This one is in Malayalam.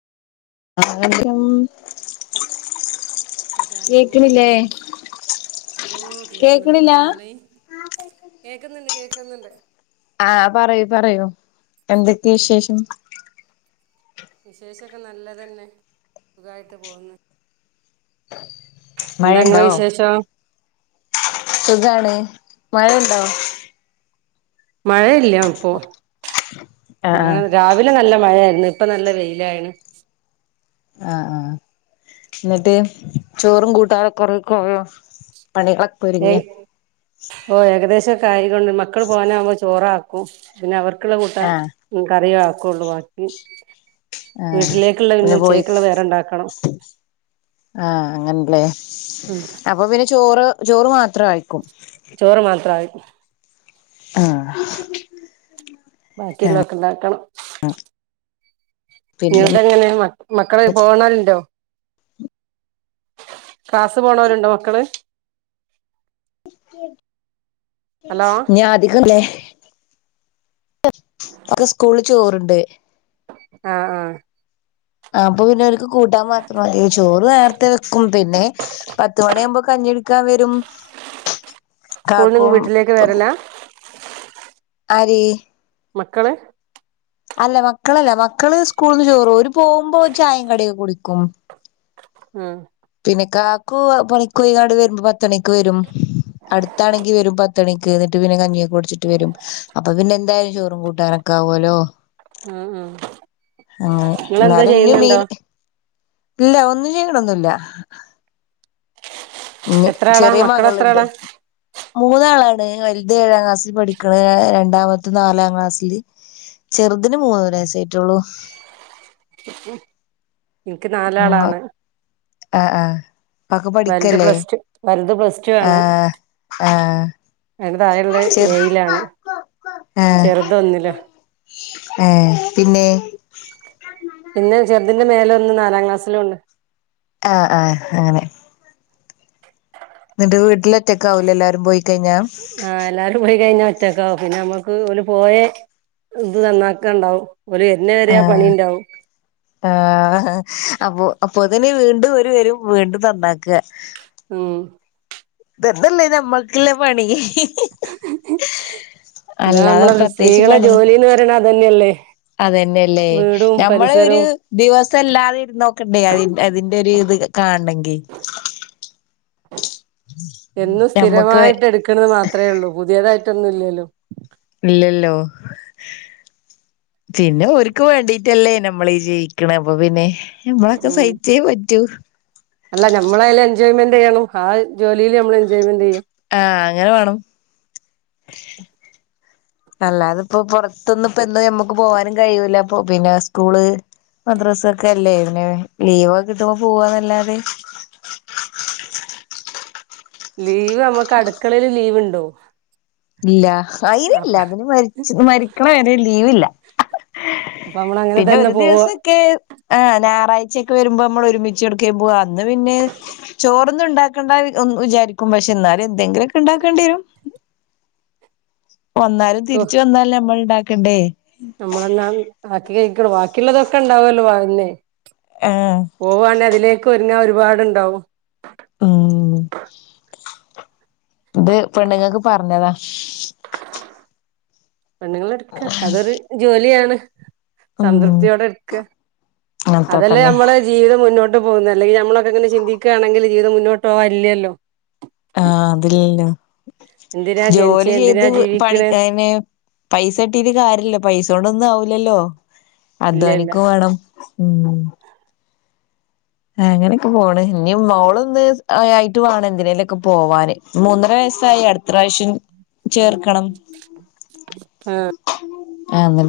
ഹലോ ആദ്യം സുഖായിട്ട് കേക്കണില്ലേ പോകുന്നു ഓ കേക്കുന്നുണ്ട് കേക്കണില്ല പറഞ്ഞോളി കേക്കുന്നുണ്ട് കേക്കുന്നുണ്ട് ആഹ് പറയൂ പറയൂ എന്തൊക്കെയാ വിശേഷം വിശേഷമൊക്കെ നല്ലതന്നെ സുഖമായിട്ട് പോകുന്നു എന്താ ഇങ്ങളെ മഴയുണ്ടോ വിശേഷം സുഖാണ് മഴയുണ്ടോ മഴയില്ല ഇപ്പൊ ആഹ് മഴ ആഹ് രാവി ലെ നല്ല മഴയായിരുന്നു ഇപ്പൊ നല്ല വെയിലായിണ് ആഹ് ആഹ് എന്നിട്ട് ചോറും കൂട്ടാനൊക്കെ കൊറേയൊക്കെ ആയോ പണികളൊ ഏ ഓ ഏകദേശവൊക്കെ ആയിക്കണ് ഇനി മക്കള് പോവാനാകുമ്പോ ചോറാ ക്കും പിന്നെ അവർക്കുള്ള കൂട്ടാൻ ആഹ് കറിയേ ആക്കൂള്ളൂ ബാക്കി ആ വീട്ടിലേക്കുള്ള പിന്നെ പോയി ഉച്ചക്കുള്ള വേറെ ഉണ്ടാക്കണം ആഹ് അങ്ങനല്ലേ ഉം അപ്പൊപ്പിന്നെ ചോറ് ചോറ് മാത്രം ആയിക്കും ചോറ് മാത്രം ആയി ബാക്കിയുള്ളതൊക്കെ ഉണ്ടാക്കണം ആഹ് പിന്നെ നിങ്ങളടെതെങ്ങനെയാണ് മക്കള് പോണലുണ്ടോ ക്ലാസ് പോണോരുണ്ടോ മക്കള് ഹലോ ഞാൻ അധികല്ലേ അവരുടെ സ്കൂളിൽ ചോറുണ്ട് ആഹ് ആഹ് ആഹ് അപ്പോ പിന്നെ ഓൽക്ക് കൂട്ടാൻ മാത്രം ചോറ് നേരത്തെ വെക്കും പിന്നെ പത്ത് മണിയവുമ്പോ കഞ്ഞി ക്കാൻ വരും സ്കൂളിൽ നിന്ന് കാക്കും വീട്ടിലേക്ക് വരലാ ആര് മക്കള് അല്ല മക്കളല്ല മക്കള് സ്കൂളീന്ന് ചോറും ഓര് പോകുമ്പോ ചായ കടിയൊക്കെ കുടിക്കും ആഹ് പിന്നെ കാക്കു പണിക്ക് പോയാണ്ട് വരുമ്പോ പത്ത് മണിക്ക് വരും അടുത്താണെങ്കിൽ വരും പത്ത് മണിക്ക് എന്നിട്ട് പിന്നെ കഞ്ഞിയൊക്കെ കുടിച്ചിട്ട്‌ വരും അപ്പൊ പിന്നെ എന്തായാലും ചോറും കൂട്ടാനൊ ക്കെ ആവൂലോ ഉം ഉം അങ്ങനെ നിങ്ങളെന്തോ എന്നാലും ഇനിയും ചെയ്യുന്നുണ്ടോ മീന് ഇല്ല ഒന്നും ചെയ്യണോന്നുമില്ല ഇഞ്ഞ് എത്ര ആളാ ചെറിയ മക്കള് എത്ര മകളുണ്ട് ആളാ മൂന്നാളാണ് വലുത്‌ ഏഴാം ക്ലാസ്സിൽ പഠിക്കണ് രണ്ടാമത്തെ നാലാം ക്ലാസില് ചെറുതിന് മൂന്നര വയസേ ആയിട്ടുള്ളൂ അെ [unintelligible] എനക്ക് ഉം നാലാളാണ് ആഹ് ആഹ് ഒക്കെ വലുത് പഠിക്കല്ലേ പ്ലസ് ടു വലത് പ്ലസ് ആഹ് ആഹ് അയിന്റെ താഴെ ഉള്ളത്‌ ചെറു ഏഴിലാണ് ചെറുത് ഒന്നില് ഉം പിന്നെ പിന്നെ ചെറുതിന്റെ മേലെ ഒന്ന് നാലാം ക്ലാസിലുണ്ട് ആഹ് ആഹ് അങ്ങനെ എന്നിട്ട് വീട്ടില് ഒറ്റക്കാവൂല്ലേ എല്ലാരും പോയിക്കഴിഞ്ഞാ ആ എല്ലാവരും പോയി കഴിഞ്ഞാ ഒറ്റക്കാവും പിന്നെ നമ്മുക്ക് ഓല് പോയെ ഇത് നന്നാക്ക ഇണ്ടാവും ഓല് വര്നെ വരെ ആഹ് പണിണ്ടാവും ആഹ് അപ്പൊ അപ്പോത്തിന് വീണ്ടും ഓര് വെരും വീണ്ടും നന്നാക്ക ഉം ഇതന്നെല്ലെ നമ്മക് ല്ലെ പണി ന്താ അല്ലാതെ നമ്മളെ പ്രത്യേകിച്ച് സ്ത്രീകളെ ജോലിന്ന് പറിണത് അതനെല്ലേ അതനെല്ലേ ഞമ്മളെ ഒരു ദിവസല്ലാതെ ഇരുന്നോക്കണ്ടേ അതി അതിന്റെ ഒരു ഇത് കാണണെങ്കി എന്നും ഞമ്മക്ക് സ്ഥിരമായിട്ട് എടുക്ണത് മാത്ര ഒള്ളൂ പുതിയതായിട്ടൊന്നും ഇല്ലല്ലോ ഇല്ലല്ലോ പിന്നെ ഒര്ക്ക് വേണ്ടീട്ടല്ലേ നമ്മളി ഈ ജിവിക്ണെ അപ്പൊ പിന്നെ നമ്മളൊക്കെ ഉം സഹിച്ചേ പറ്റൂ അല്ല നമ്മെള അയ്ല് എൻജോയ്മെന്റ് ചെയ്യണം ആഹ് ജോലിയില് നമ്മള് എൻജോയ്മെന്റ് ചെയ്യ ആഹ് അങ്ങനെ വേണം അല്ലാതെ ഇപ്പോ പുറത്തൊന്നും ഇപ്പ എന്നും ഞമ്മക്ക് പോവാനും കഴിയൂല പിന്നെ സ്കൂള് മദ്രാസ ഒക്കെ അല്ലേ പിന്നെ ലീവൊക്കെ കിട്ടുമ്പോ പോവ നല്ലാതെ ലീവ് അമ്മക്ക് അടുക്കളേല് ലീവ് ഇണ്ടോ? ഇല്ല അയിനില്ല അതിന് മരിച്ച് മരിക്ക്ണത് വരെ ലീവില്ല അപ്പൊ നമ്മൾ അങ്ങനെ പിന്നെ തന്നെ ഒരു പോവാ ദിവസം കെ ആഹ് ഞാറാഴ്ചയൊക്കെ വരുമ്പോ നമ്മള് ഒരുമിച്ച് എട്ക്കേം പോവാ അന്ന് പിന്നെ ചോറൊന്നും ഇണ്ടാക്കണ്ടന്ന് വിചാരിക്കും പക്ഷെ എന്നാലും എന്തെങ്കിലുക്കെ ഇണ്ടാക്കേണ്ടി വെരും വന്നാലും ഓ തിരിച്ച് വന്നാലും ഞമ്മൾ ഇണ്ടാക്കണ്ടേ? നമ്മളെന്നാ ബാക്കി കഴിക്കട ബാക്കിള്ളതൊക്കെ ഇണ്ടാവല്ലോ വന്നെ ആ പോവാണ് അതിലേക്ക് ഒരുങ്ങാൻ ഒരു പാടുണ്ടാവും ഉം ഇത് പെണ്ണ്ങ്ങക്ക് പർഞ്ഞതാ പെണ്ണുങ്ങള് ഇട്ക്ക അതൊരു ജോലിയാണ് ഉം സംതൃപ്തിയോടെ ഇട്ക്ക അത്ര അതല്ലേ തന്നെ നമ്മള് ജീവിതം മുന്നോട്ട് പോകുന്ന അലങ്കിൽ നമ്മളൊക്കെ ഇങ്ങനെ ചിന്തിക്കാണെങ്കിൽ ജീവിതം മുന്നോട്ട് പോക ഇല്ലല്ലോ ആഹ് അതിലല്ലോ എന്തിനാ ജനിച്ചേ ജോലി ചെയ്ത് എന്തിനാ പണി ജീവിക്കണേ അയിന് പൈസട്ടീട്ട് കാര്യല്ലോ പൈസോണ്ട് ഒന്നും ആവുല്ലല്ലോ ഇല്ലല്ല അധ്വാനിക്കും വേണം ഉം അങ്ങനെക്കെ പോണ് ഇനി മോള് ഒന്ന് ആയിട്ട് വേണം എന്തിനേലൊക്കെ പോവാന് മൂന്നര വയസ് സായി അട്ത്തറാവശ്യം ചേർക്കണം ആഹ് ഇ